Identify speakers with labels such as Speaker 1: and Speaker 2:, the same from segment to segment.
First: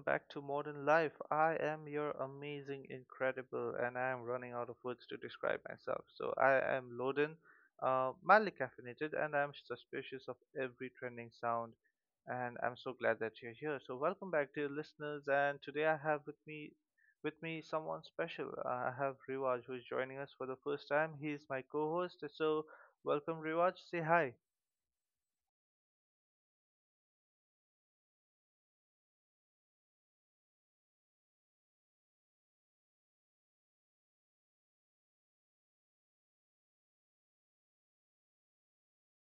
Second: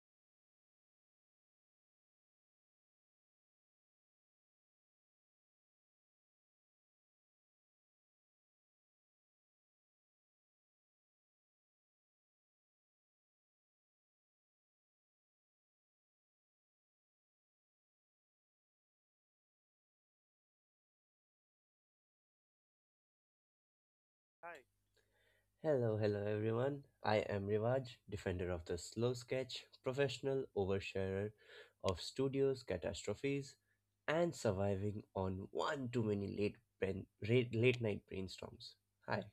Speaker 1: back to Modern Life. I am your amazing, incredible, and I am running out of words to describe myself. So, I am Loden, mildly caffeinated, and I'm suspicious of every trending sound. And I'm so glad that you're here. So, welcome back, dear listeners. And today I have with me someone special. I have Riwaj who is joining us for the first time. He is my co host. So, welcome, Riwaj. Say hi.
Speaker 2: Hi. Hello, hello everyone. I am Rivaj, defender of the slow sketch, professional oversharer of studios catastrophes, and surviving on one too many late night brainstorms. Hi.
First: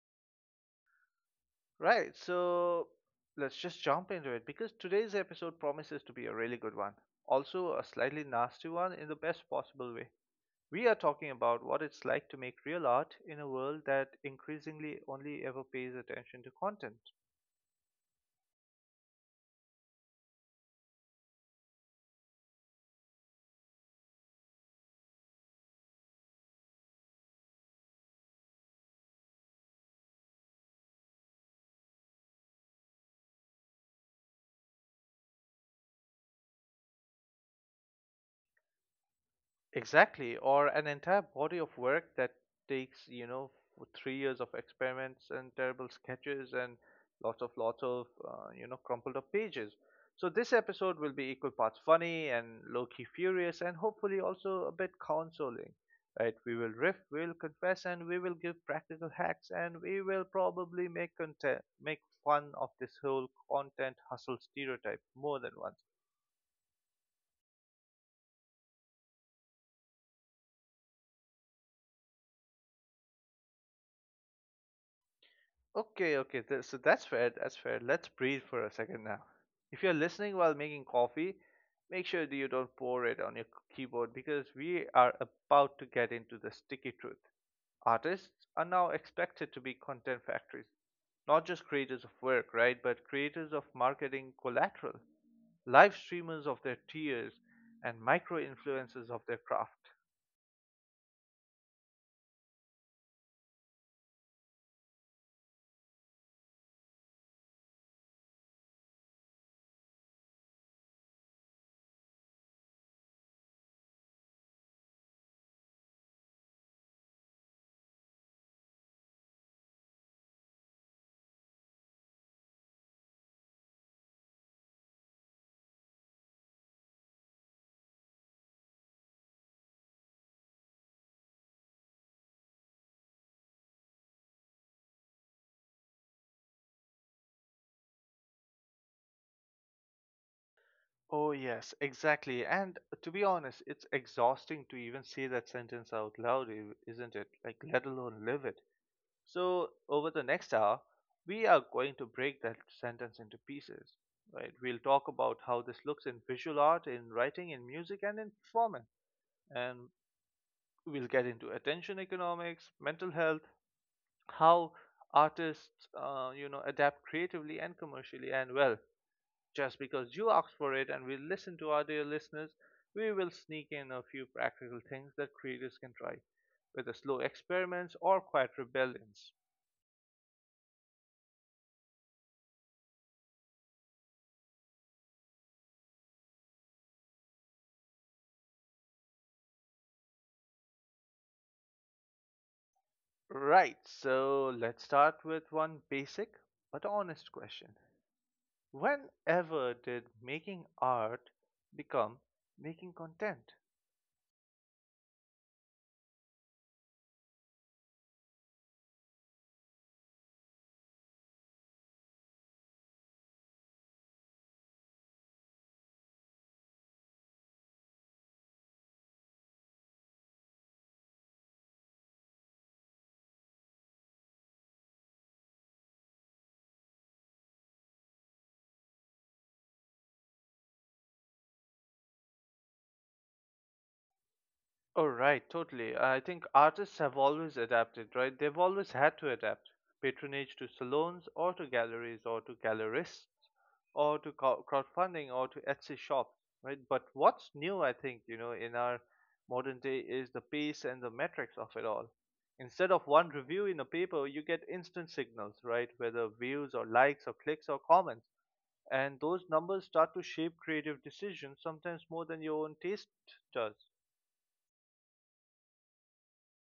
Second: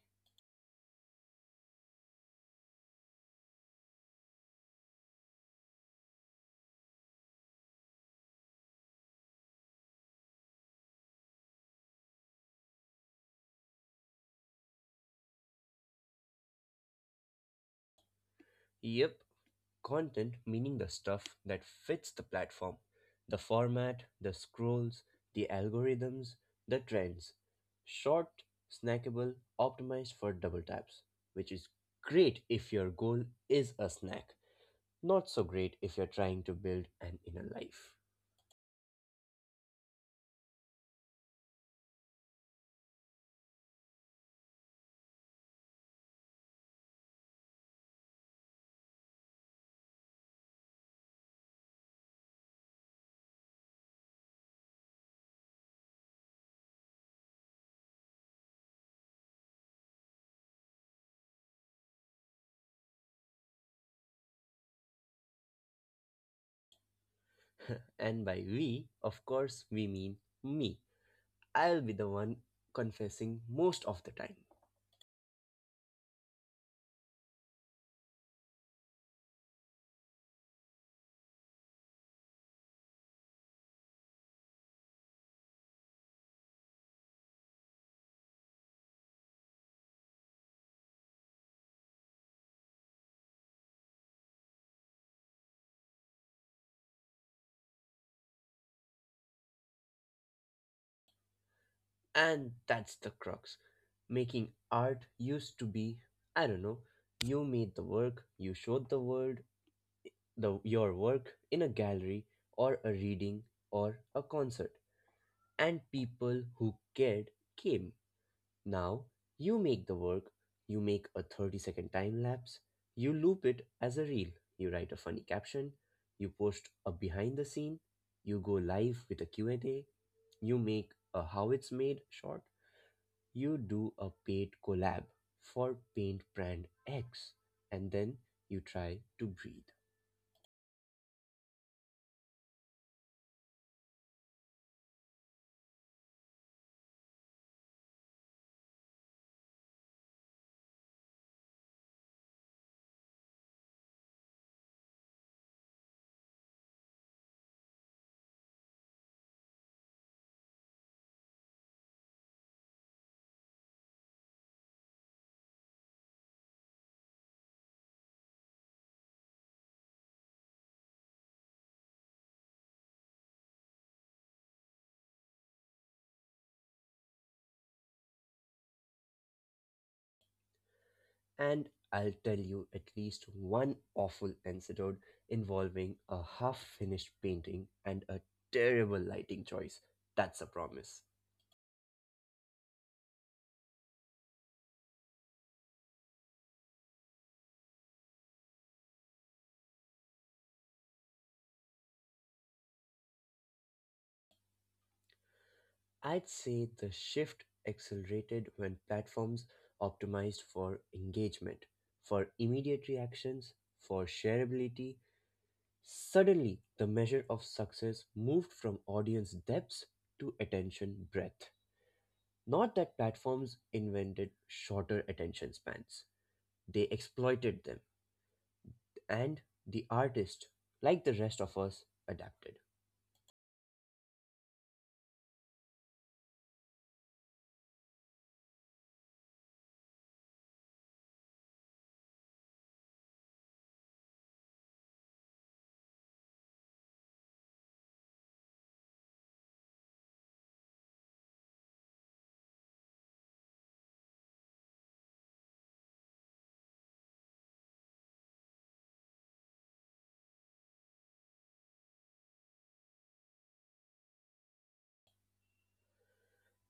Speaker 1: Right, so let's just jump into it because today's episode promises to be a really good one. Also, a slightly nasty one in the best possible way. We are talking about what it's like to make real art in a world that increasingly only ever pays attention to content.
Speaker 2: Yep, content meaning the stuff that fits the platform, the format, the scrolls, the algorithms, the trends. Short, snackable, optimized for double taps, which is great if your goal is a snack. Not so great if you're trying to build an inner life.
Speaker 1: Exactly, or an entire body of work that takes, 3 years of experiments and terrible sketches and lots of, crumpled up pages. So this episode will be equal parts funny and low-key furious and hopefully also a bit consoling. Right? We will riff, we'll confess, and we will give practical hacks, and we will probably make content, make fun of this whole content hustle stereotype more than once.
Speaker 2: And by we, of course, we mean me. I'll be the one confessing most of the time.
Speaker 1: Okay, okay. So that's fair. That's fair. Let's breathe for a second now. If you're listening while making coffee, make sure that you don't pour it on your keyboard because we are about to get into the sticky truth. Artists are now expected to be content factories, not just creators of work, right? But creators of marketing collateral, live streamers of their tears, and micro influencers of their craft.
Speaker 2: And that's the crux. Making art used to be, I don't know, you made the work, you showed the world the your work in a gallery or a reading or a concert, and people who cared came. Now you make the work, you make a 30-second time lapse, you loop it as a reel, you write a funny caption, you post a behind the scene, you go live with a Q&A, you make a how it's made short, you do a paid collab for paint brand X, and then you try to breathe.
Speaker 1: Oh, yes, exactly. And to be honest, it's exhausting to even say that sentence out loud, isn't it? Like, let alone live it. So, over the next hour, we are going to break that sentence into pieces, right? We'll talk about how this looks in visual art, in writing, in music, and in performance. And we'll get into attention economics, mental health, how artists, adapt creatively and commercially, and well, just because you asked for it and we listen to our dear listeners, we will sneak in a few practical things that creators can try, whether slow experiments or quiet rebellions.
Speaker 2: And I'll tell you at least one awful episode involving a half finished painting and a terrible lighting choice. That's a promise.
Speaker 1: Right, so let's start with one basic but honest question. Whenever did making art become making content?
Speaker 2: I'd say the shift accelerated when platforms optimized for engagement, for immediate reactions, for shareability. Suddenly, the measure of success moved from audience depth to attention breadth. Not that platforms invented shorter attention spans, they exploited them, and the artist, like the rest of us, adapted.
Speaker 1: Oh, right, totally. I think artists have always adapted, right? They've always had to adapt. Patronage to salons, or to galleries, or to gallerists, or to crowdfunding, or to Etsy shops, right? But what's new, I think, you know, in our modern day is the pace and the metrics of it all. Instead of one review in a paper, you get instant signals, right? Whether views, or likes, or clicks, or comments. And those numbers start to shape creative decisions, sometimes more than your own taste does.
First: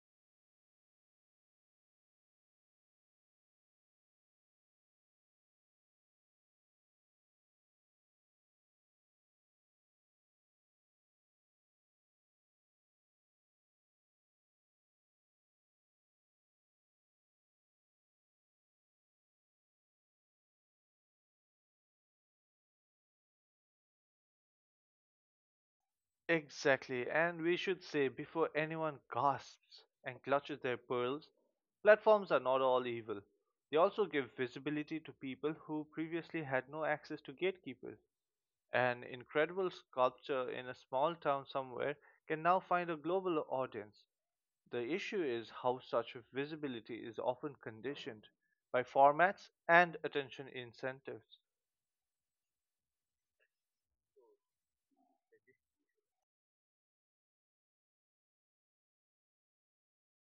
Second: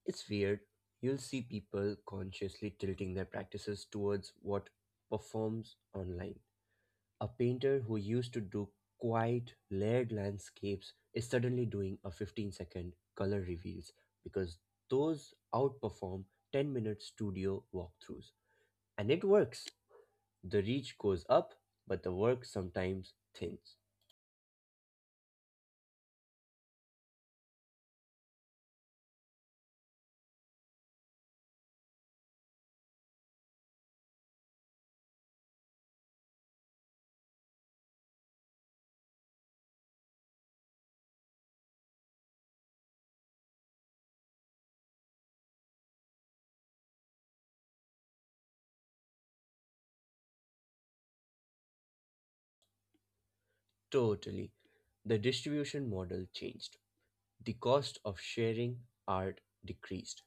Speaker 2: It's weird. You'll see people consciously tilting their practices towards what performs online. A painter who used to do quiet, layered landscapes is suddenly doing a 15-second color reveals because those outperform 10-minute studio walkthroughs. And it works. The reach goes up, but the work sometimes thins.
Speaker 1: Exactly, and we should say before anyone gasps and clutches their pearls, platforms are not all evil. They also give visibility to people who previously had no access to gatekeepers. An incredible sculpture in a small town somewhere can now find a global audience. The issue is how such visibility is often conditioned by formats and attention incentives.
Speaker 2: Totally. The distribution model changed. The cost of sharing art decreased.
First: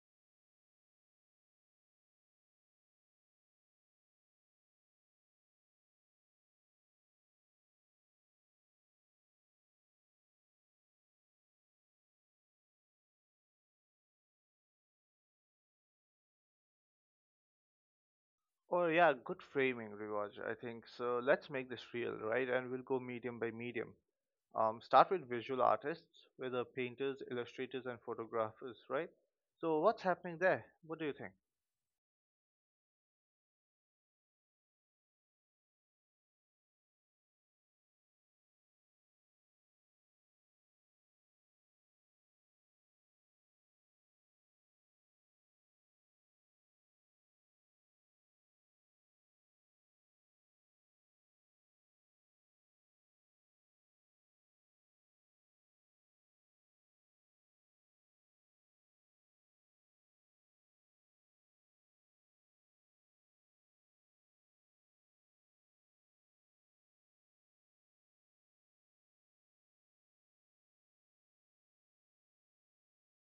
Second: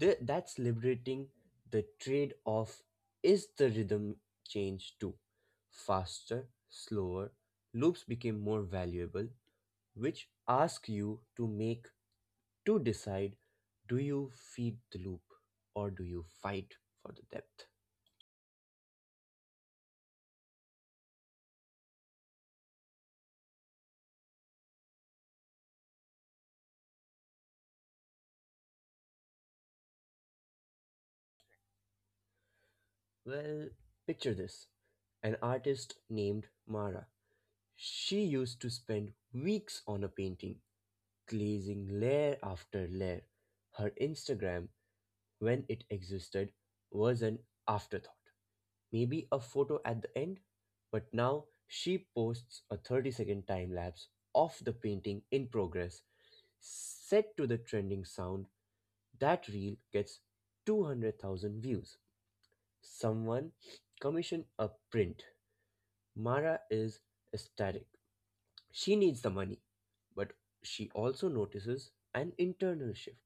Speaker 2: That's liberating. The trade off is the rhythm change too. Faster, slower, loops became more valuable, which ask you to make, to decide, do you feed the loop or do you fight for the depth?
Speaker 1: Oh yeah, good framing, Rivaj. I think so. Let's make this real, right? And we'll go medium by medium. Start with visual artists, whether painters, illustrators, and photographers, right? So what's happening there? What do you think?
Speaker 2: Well, picture this, an artist named Mara. She used to spend weeks on a painting, glazing layer after layer. Her Instagram, when it existed, was an afterthought, maybe a photo at the end, but now she posts a 30-second time lapse of the painting in progress, set to the trending sound. That reel gets 200,000 views. Someone commissioned a print. Mara is ecstatic. She needs the money, but she also notices an internal shift.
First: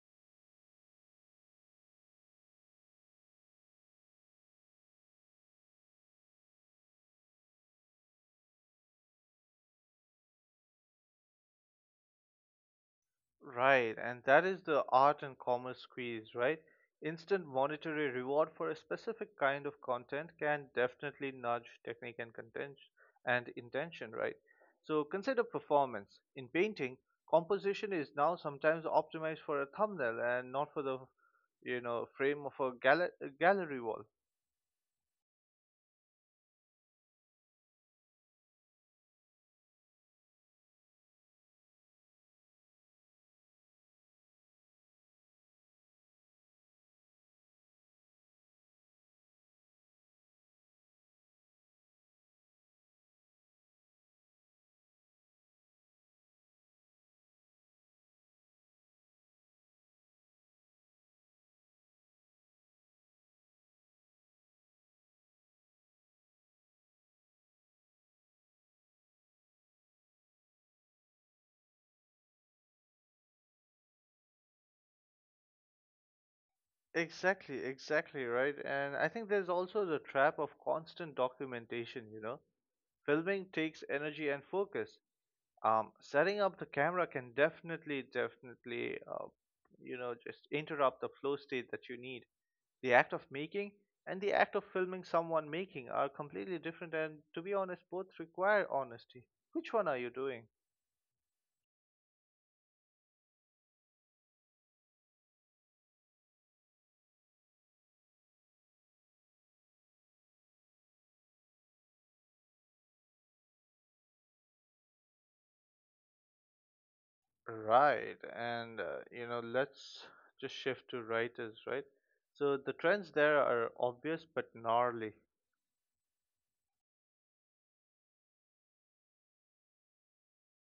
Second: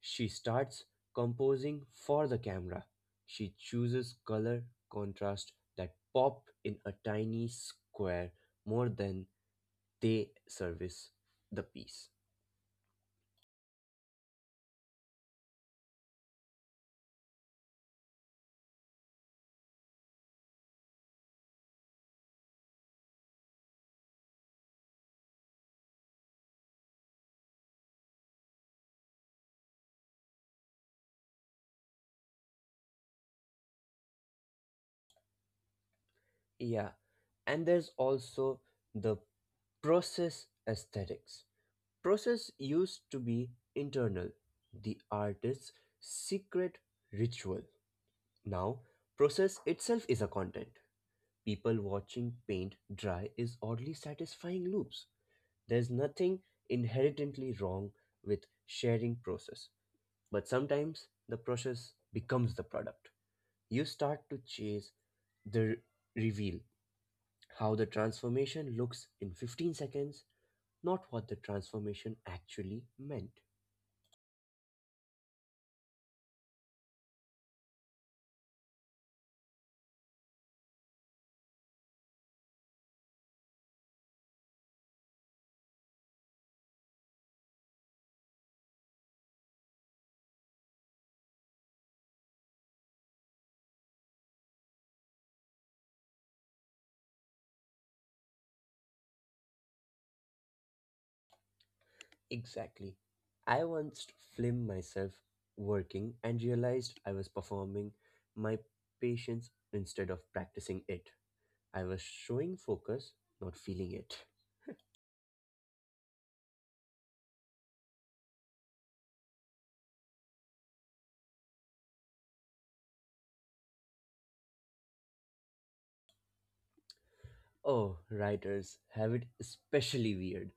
Speaker 2: She starts composing for the camera. She chooses color contrast that pop in a tiny square more than they service the piece.
Speaker 1: Right, and that is the art and commerce squeeze, right? Instant monetary reward for a specific kind of content can definitely nudge technique and content and intention, right? So consider performance. In painting, composition is now sometimes optimized for a thumbnail and not for the, you know, frame of a gallery wall.
Speaker 2: Yeah, and there's also the process aesthetics. Process used to be internal, the artist's secret ritual. Now, process itself is a content. People watching paint dry is oddly satisfying loops. There's nothing inherently wrong with sharing process, but sometimes the process becomes the product. You start to chase the r- reveal, how the transformation looks in 15 seconds, not what the transformation actually meant.
Speaker 1: Exactly, exactly, right? And I think there's also the trap of constant documentation, you know? Filming takes energy and focus, setting up the camera can definitely just interrupt the flow state that you need. The act of making and the act of filming someone making are completely different, and to be honest, both require honesty. Which one are you doing?
Speaker 2: Exactly. I once filmed myself working and realized I was performing my patience instead of practicing it. I was showing focus, not feeling it.
Speaker 1: Right, and let's just shift to writers, right? So the trends there are obvious but gnarly.
Speaker 2: Oh, writers have it especially weird.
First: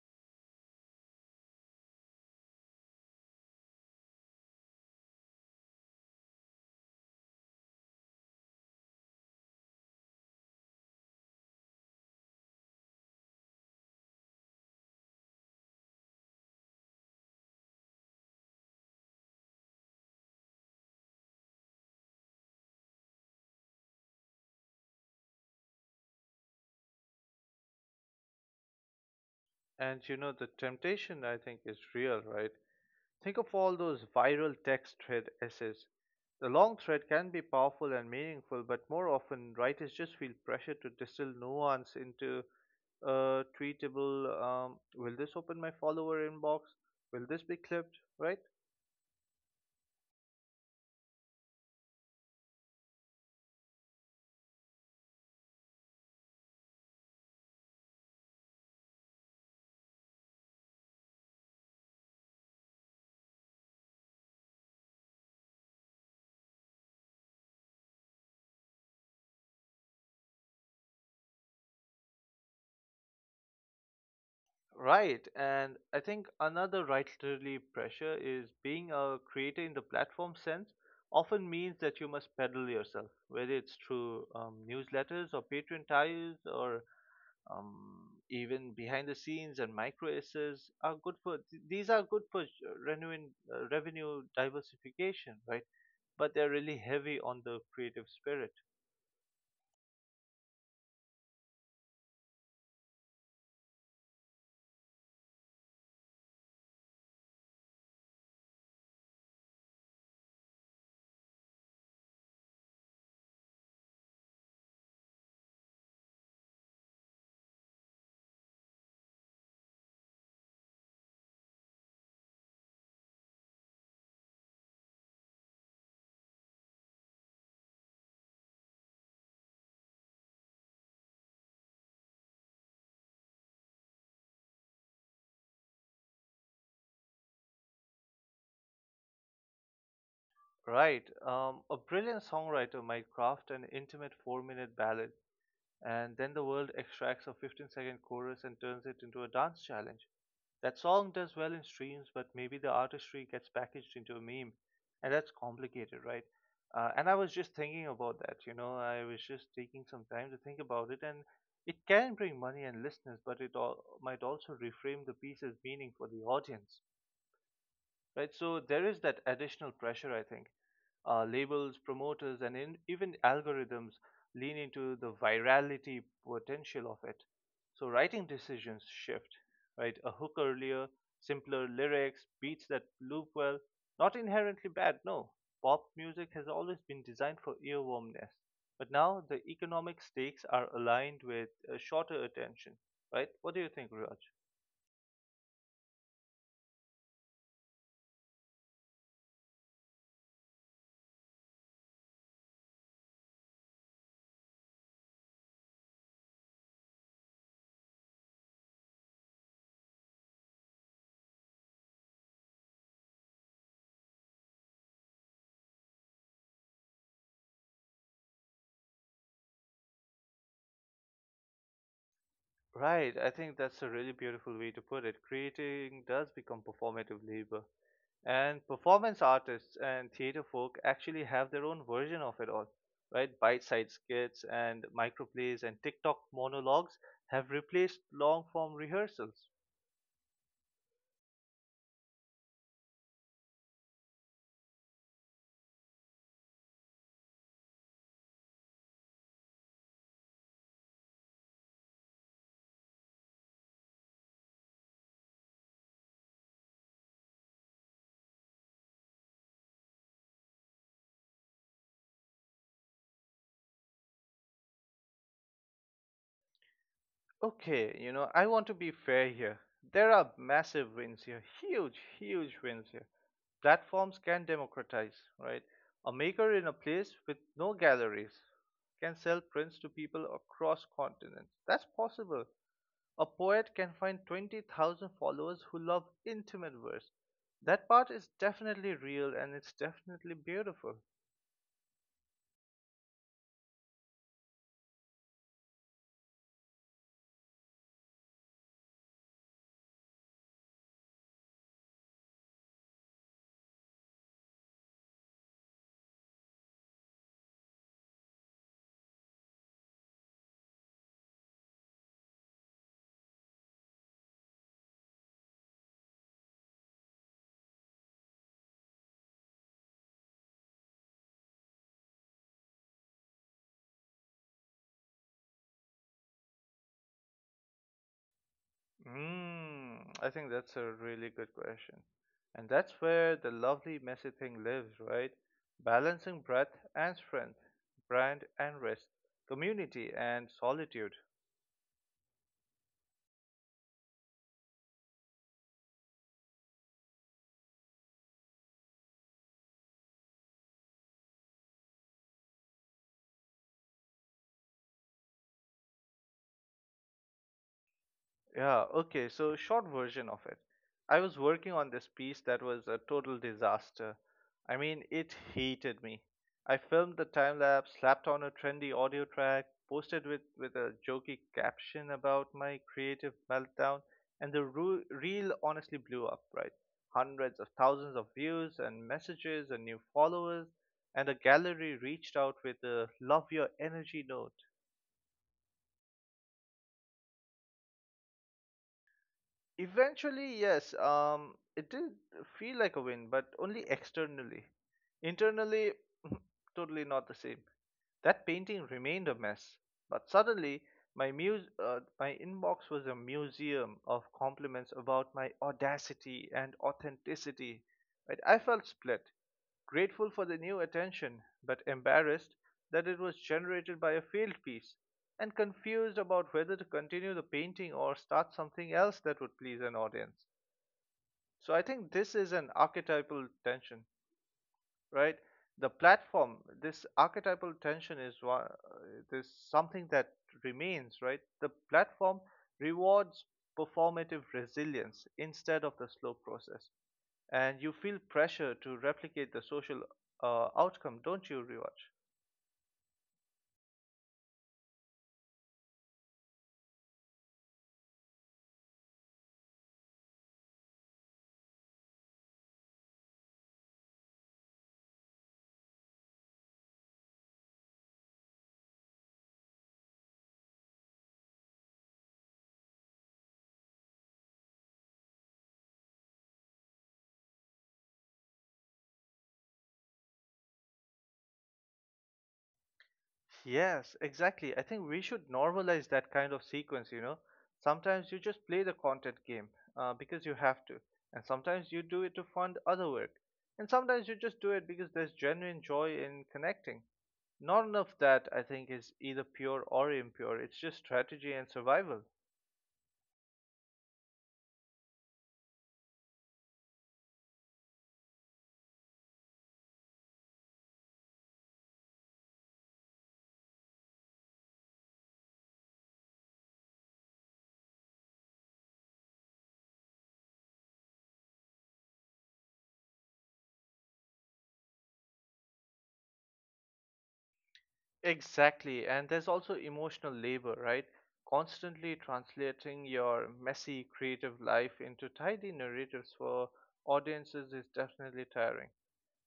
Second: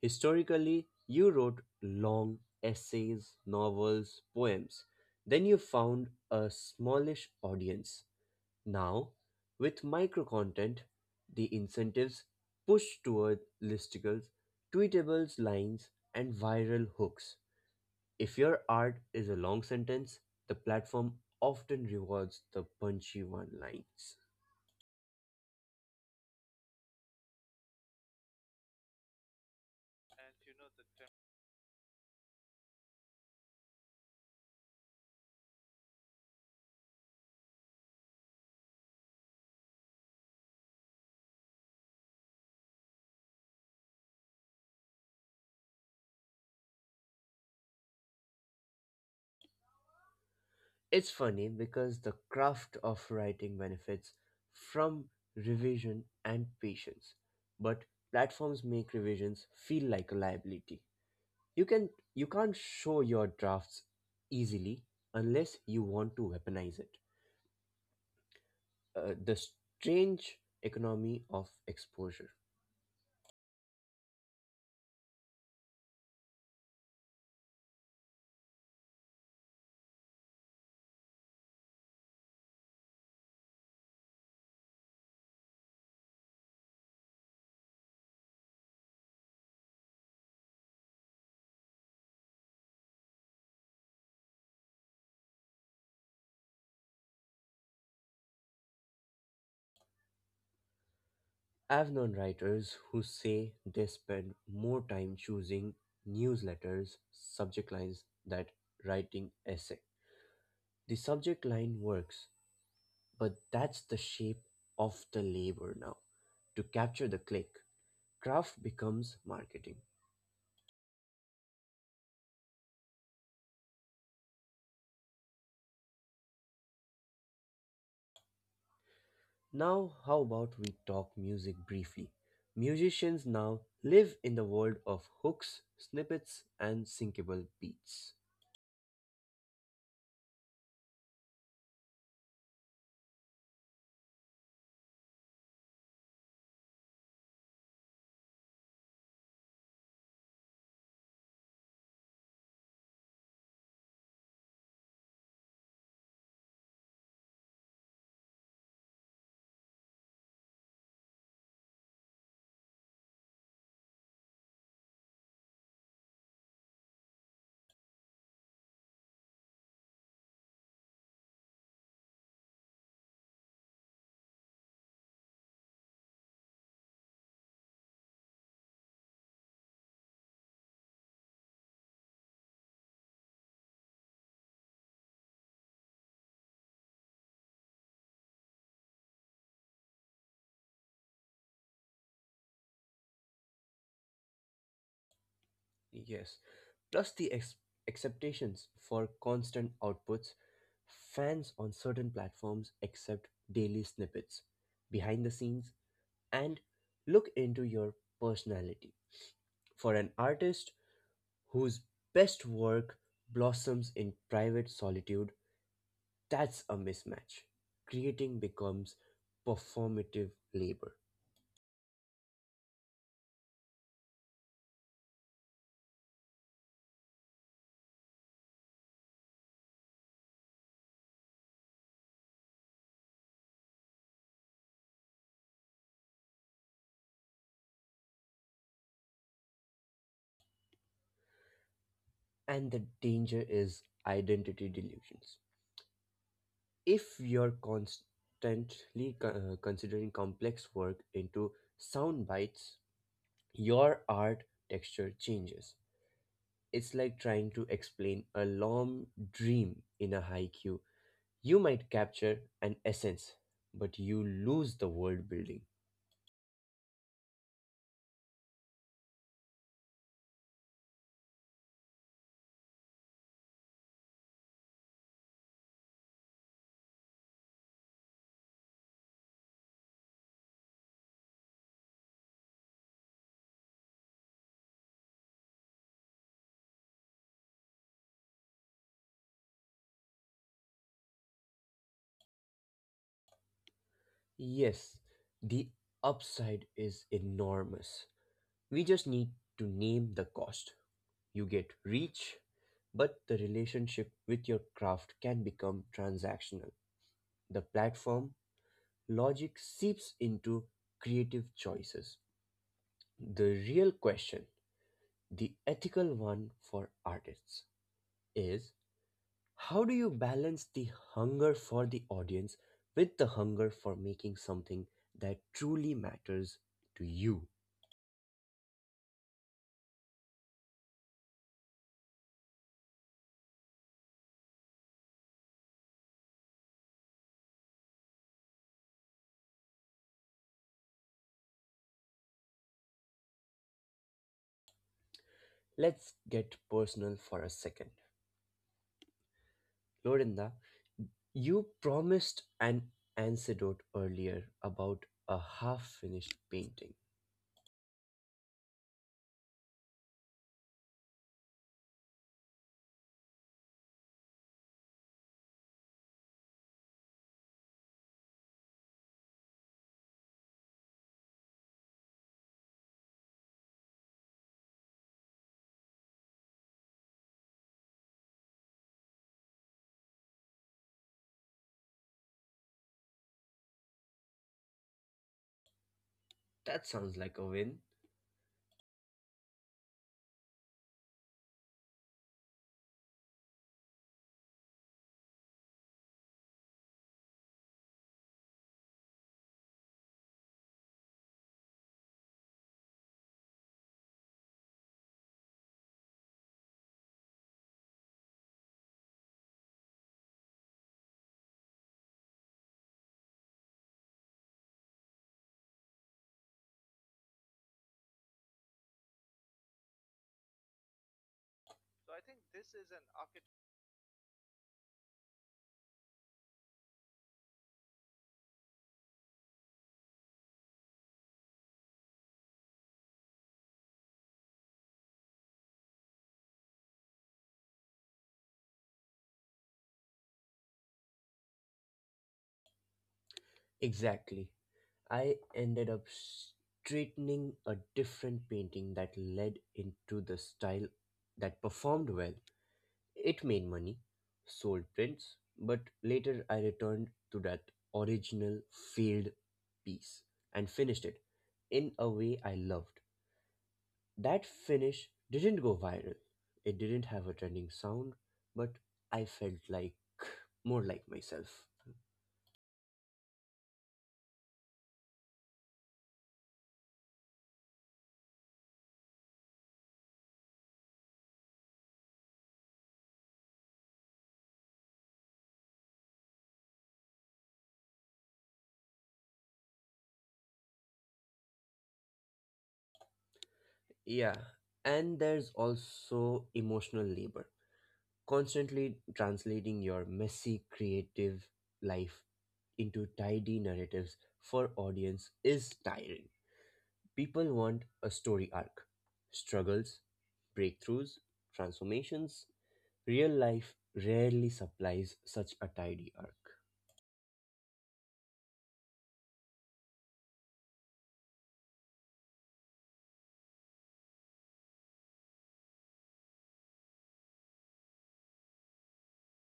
Speaker 2: Historically, you wrote long essays, novels, poems. Then you found a smallish audience. Now, with microcontent, the incentives push toward listicles, tweetables, lines, and viral hooks. If your art is a long sentence, the platform often rewards the punchy one lines.
Speaker 1: And, you know, the temptation, I think, is real, right? Think of all those viral text thread essays. The long thread can be powerful and meaningful, but more often writers just feel pressure to distill nuance into a tweetable, will this open my follower inbox? Will this be clipped? Right?
Speaker 2: It's funny because the craft of writing benefits from revision and patience, but platforms make revisions feel like a liability. You can you can't show your drafts easily unless you want to weaponize it. The strange economy of exposure.
Speaker 1: Right. And I think another writerly pressure is being a creator in the platform sense often means that you must peddle yourself, whether it's through newsletters or Patreon ties or even behind the scenes, and micro essays are good these are good for revenue diversification, right? But they're really heavy on the creative spirit.
Speaker 2: I've known writers who say they spend more time choosing newsletters, subject lines than writing essay. The subject line works, but that's the shape of the labor now. To capture the click, craft becomes marketing. Now, how about we talk music briefly? Musicians now live in the world of hooks, snippets, and syncable beats.
Speaker 1: Right, a brilliant songwriter might craft an intimate 4-minute ballad. And then the world extracts a 15-second chorus and turns it into a dance challenge. That song does well in streams, but maybe the artistry gets packaged into a meme, and that's complicated, right? And I was just thinking about that, you know, I was just taking some time to think about it, and it can bring money and listeners, but it all, might also reframe the piece's meaning for the audience, right? So there is that additional pressure, I think. Labels, promoters, and even algorithms lean into the virality potential of it. So writing decisions shift, right? A hook earlier, simpler lyrics, beats that loop well. Not inherently bad, no. Pop music has always been designed for earwormness. But now the economic stakes are aligned with shorter attention, right? What do you think, Raj?
Speaker 2: Yes, plus the acceptations for constant outputs. Fans on certain platforms accept daily snippets, behind the scenes, and look into your personality. For an artist whose best work blossoms in private solitude, that's a mismatch. Creating becomes performative labor.
Speaker 1: Right, I think that's a really beautiful way to put it. Creating does become performative labor. And performance artists and theater folk actually have their own version of it all, right? Bite sized skits and microplays and TikTok monologues have replaced long form rehearsals.
Speaker 2: And the danger is identity delusions. If you're constantly considering complex work into sound bites, your art texture changes. It's like trying to explain a long dream in a haiku. You might capture an essence, but you lose the world building.
Speaker 1: Okay, you know, I want to be fair here. There are massive wins here, huge, huge wins here. Platforms can democratize, right? A maker in a place with no galleries can sell prints to people across continents. That's possible. A poet can find 20,000 followers who love intimate verse. That part is definitely real and it's definitely beautiful.
Speaker 2: Yes, the upside is enormous. We just need to name the cost. You get reach, but the relationship with your craft can become transactional. The platform logic seeps into creative choices. The real question, the ethical one for artists, is how do you balance the hunger for the audience with the hunger for making something that truly matters to you?
Speaker 1: Mm, I think that's a really good question. And that's where the lovely messy thing lives, right? Balancing breadth and strength, brand and rest, community and solitude.
Speaker 2: Let's get personal for a second. Lorinda, you promised an anecdote earlier about a half finished painting.
Speaker 1: Yeah, okay, so short version of it. I was working on this piece that was a total disaster. I mean, it hated me. I filmed the time lapse, slapped on a trendy audio track, posted with a jokey caption about my creative meltdown, and the reel honestly blew up, right? Hundreds of thousands of views and messages and new followers, and the gallery reached out with a love your energy note.
Speaker 2: That sounds like a win.
Speaker 1: Eventually, yes, it did feel like a win, but only externally. Internally, totally not the same. That painting remained a mess, but suddenly my inbox was a museum of compliments about my audacity and authenticity. Right? I felt split, grateful for the new attention, but embarrassed that it was generated by a failed piece, and confused about whether to continue the painting or start something else that would please an audience. So I think this is an archetypal tension, right? The platform, this archetypal tension is one. This something that remains, right? The platform rewards performative resilience instead of the slow process, and you feel pressure to replicate the social outcome, don't you, Riwaj?
Speaker 2: Exactly. I ended up straightening a different painting that led into the style that performed well. It made money, sold prints, but later I returned to that original failed piece and finished it in a way I loved. That finish didn't go viral. It didn't have a trending sound, but I felt like more like myself.
Speaker 1: Yes, exactly. I think we should normalize that kind of sequence, you know. Sometimes you just play the content game because you have to, and sometimes you do it to fund other work, and sometimes you just do it because there's genuine joy in connecting. Not enough that, I think, is either pure or impure. It's just strategy and survival.
Speaker 2: Yeah, and there's also emotional labor. Constantly translating your messy creative life into tidy narratives for audience is tiring. People want a story arc, struggles, breakthroughs, transformations. Real life rarely supplies such a tidy arc.
Speaker 1: Exactly, and there's also emotional labor, right? Constantly translating your messy creative life into tidy narratives for audiences is definitely tiring.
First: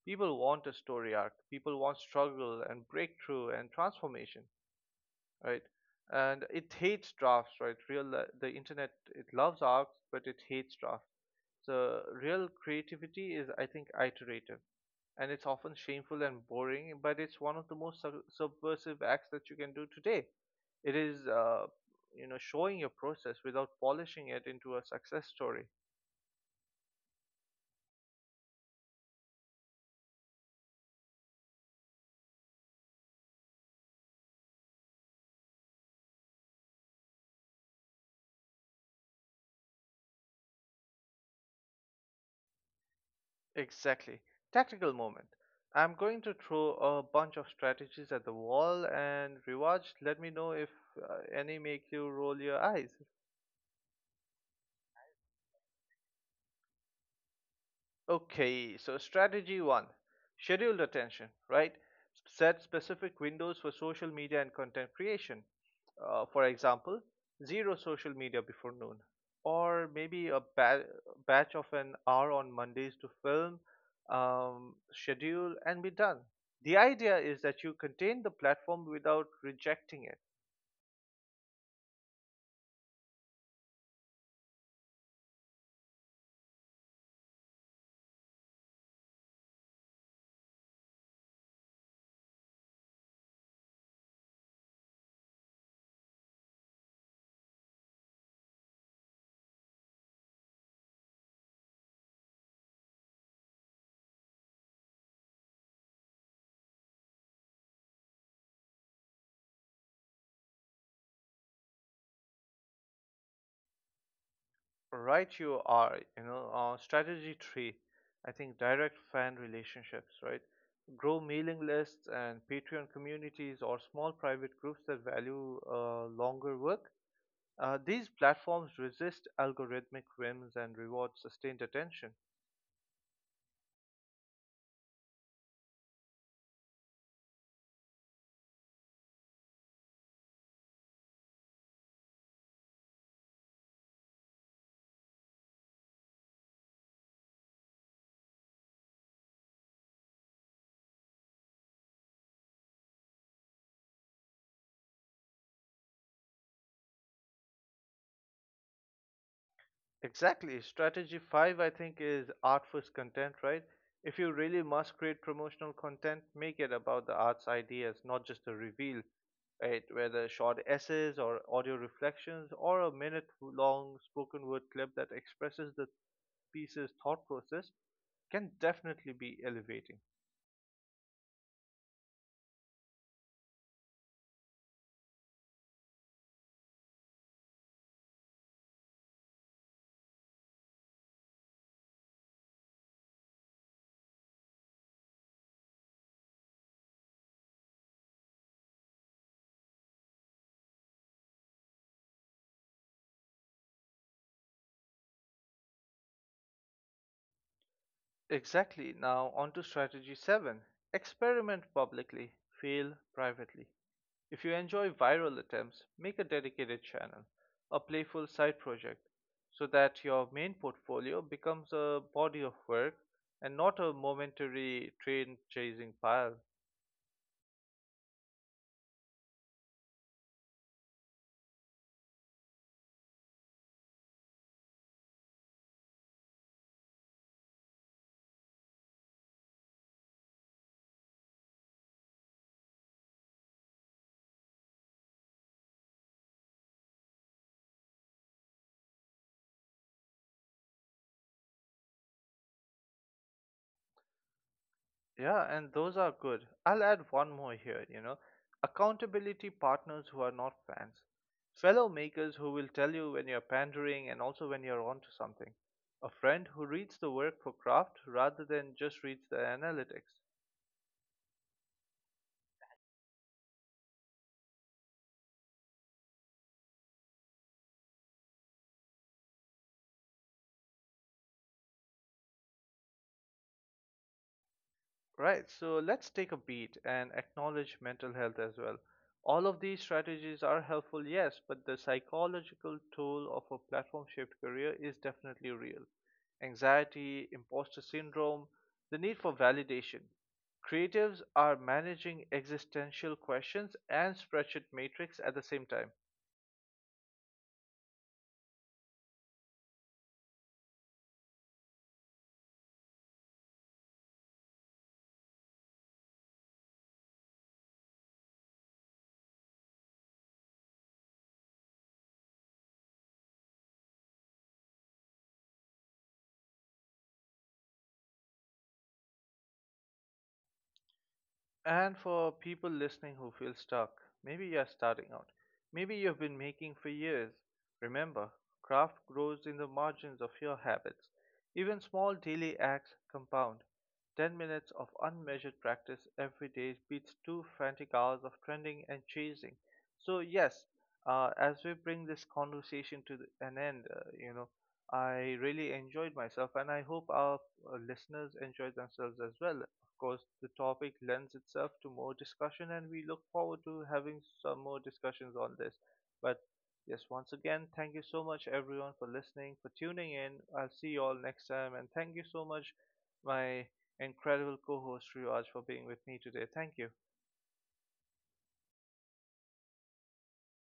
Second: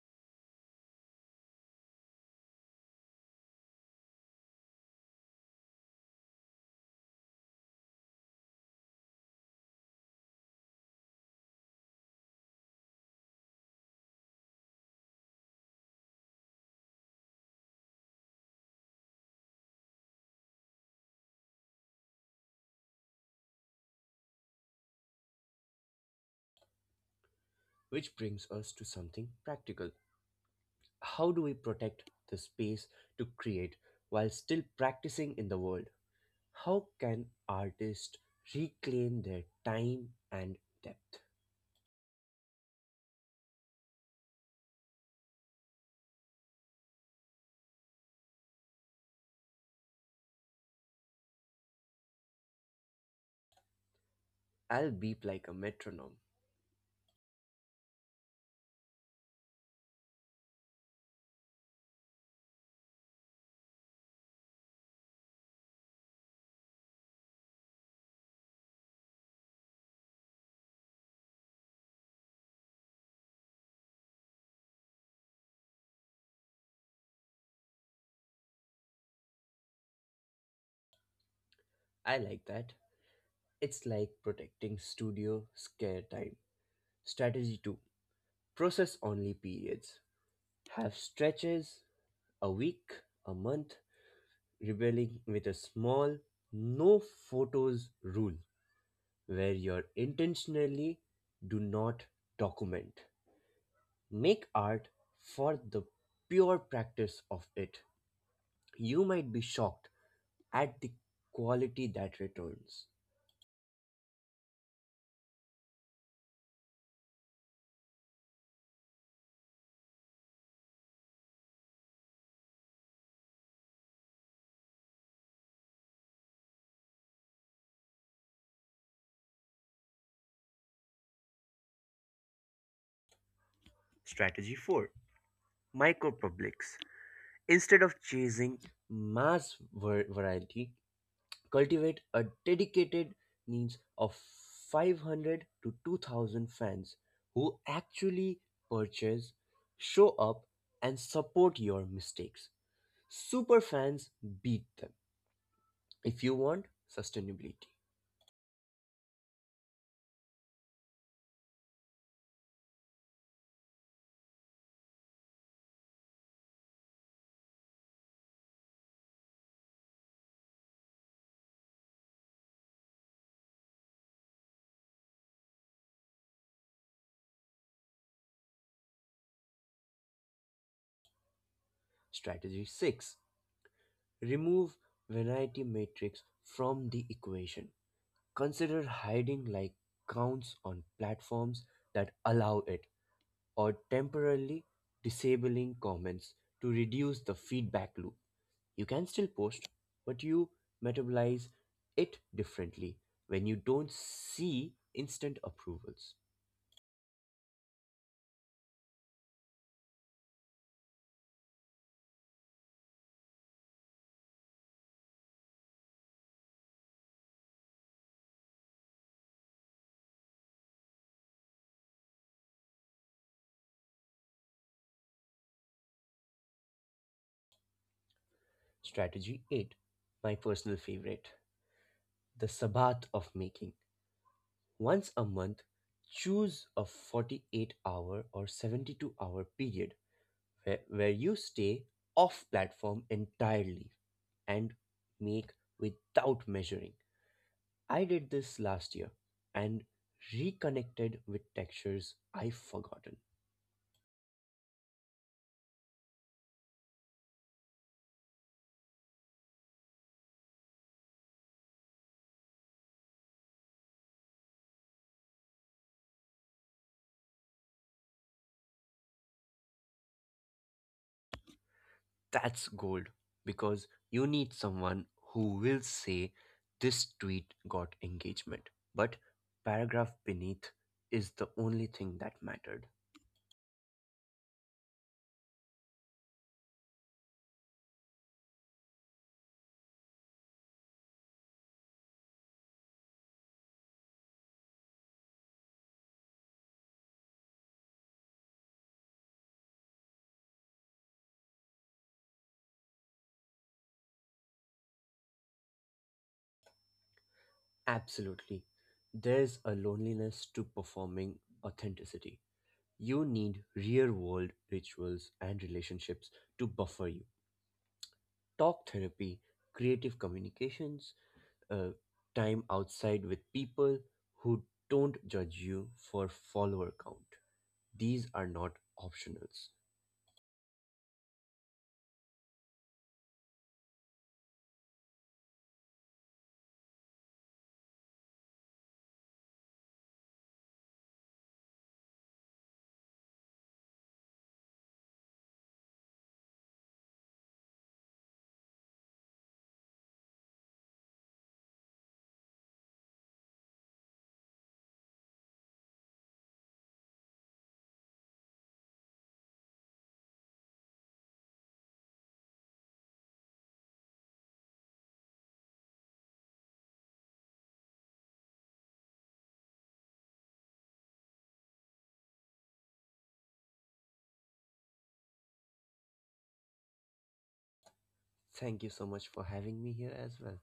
Speaker 1: People want a story arc. People want struggle and breakthrough and transformation, right? And it hates drafts, right? Real The internet, it loves arcs, but it hates drafts. So real creativity is, I think, iterative, and it's often shameful and boring, but it's one of the most subversive acts that you can do today. It is, showing your process without polishing it into a success story.
Speaker 2: Which brings us to something practical. How do we protect the space to create while still practicing in the world? How can artists reclaim their time and depth?
Speaker 1: Exactly. Tactical moment. I'm going to throw a bunch of strategies at the wall, and rewards let me know if any make you roll your eyes.
Speaker 2: I'll beep like a metronome.
Speaker 1: Okay, so strategy one, scheduled attention, right? Set specific windows for social media and content creation. For example, zero social media before noon, or maybe a batch of an hour on Mondays to film, schedule, and be done. The idea is that you contain the platform without rejecting it.
Speaker 2: I like that. It's like protecting studio scare time. Strategy 2, process only periods, have stretches, a week, a month, rebelling with a small no photos rule where you intentionally do not document. Make art for the pure practice of it. You might be shocked at the quality that returns.
Speaker 1: Right, you are, you know, strategy three, I think, direct fan relationships, right? Grow mailing lists and Patreon communities or small private groups that value longer work. These platforms resist algorithmic whims and reward sustained attention.
Speaker 2: Strategy 4, micro publics. Instead of chasing variety, cultivate a dedicated niche of 500 to 2000 fans who actually purchase, show up, and support your mistakes. Super fans beat them if you want sustainability.
Speaker 1: Exactly. Strategy five, I think, is art first content, right? If you really must create promotional content, make it about the art's ideas, not just a reveal, right? Whether short essays or audio reflections or a minute long spoken word clip that expresses the piece's thought process can definitely be elevating.
Speaker 2: Strategy 6, remove vanity metrics from the equation. Consider hiding like counts on platforms that allow it, or temporarily disabling comments to reduce the feedback loop. You can still post, but you metabolize it differently when you don't see instant approvals.
Speaker 1: Exactly. Now, on to strategy seven, experiment publicly, fail privately. If you enjoy viral attempts, make a dedicated channel, a playful side project, so that your main portfolio becomes a body of work and not a momentary train chasing pile.
Speaker 2: Strategy 8, my personal favorite, the Sabbath of making. Once a month, choose a 48 hour or 72-hour period where you stay off platform entirely and make without measuring. I did this last year and reconnected with textures I've forgotten.
Speaker 1: Yeah, and those are good. I'll add one more here, you know. Accountability partners who are not fans. Fellow makers who will tell you when you're pandering and also when you're onto something. A friend who reads the work for craft rather than just reads the analytics.
Speaker 2: That's gold because you need someone who will say this tweet got engagement, but paragraph beneath is the only thing that mattered.
Speaker 1: Right, so let's take a beat and acknowledge mental health as well. All of these strategies are helpful, yes, but the psychological toll of a platform shift career is definitely real. Anxiety, imposter syndrome, the need for validation. Creatives are managing existential questions and spreadsheet matrix at the same time.
Speaker 2: Absolutely. There's a loneliness to performing authenticity. You need real world rituals and relationships to buffer you. Talk therapy, creative communications, uh, time outside with people who don't judge you for follower count. These are not optionals.
Speaker 1: And for people listening who feel stuck, maybe you're starting out. Maybe you've been making for years. Remember, craft grows in the margins of your habits. Even small daily acts compound. 10 minutes of unmeasured practice every day beats two frantic hours of trending and chasing. So, yes, as we bring this conversation to an end, I really enjoyed myself, and I hope our listeners enjoy themselves as well. Of course, the topic lends itself to more discussion, and we look forward to having some more discussions on this. But yes, once again, thank you so much, everyone, for listening, for tuning in. I'll see you all next time, and thank you so much, my incredible co host, Riwaj, for being with me today. Thank you.
Speaker 2: Thank you so much for having me here as well.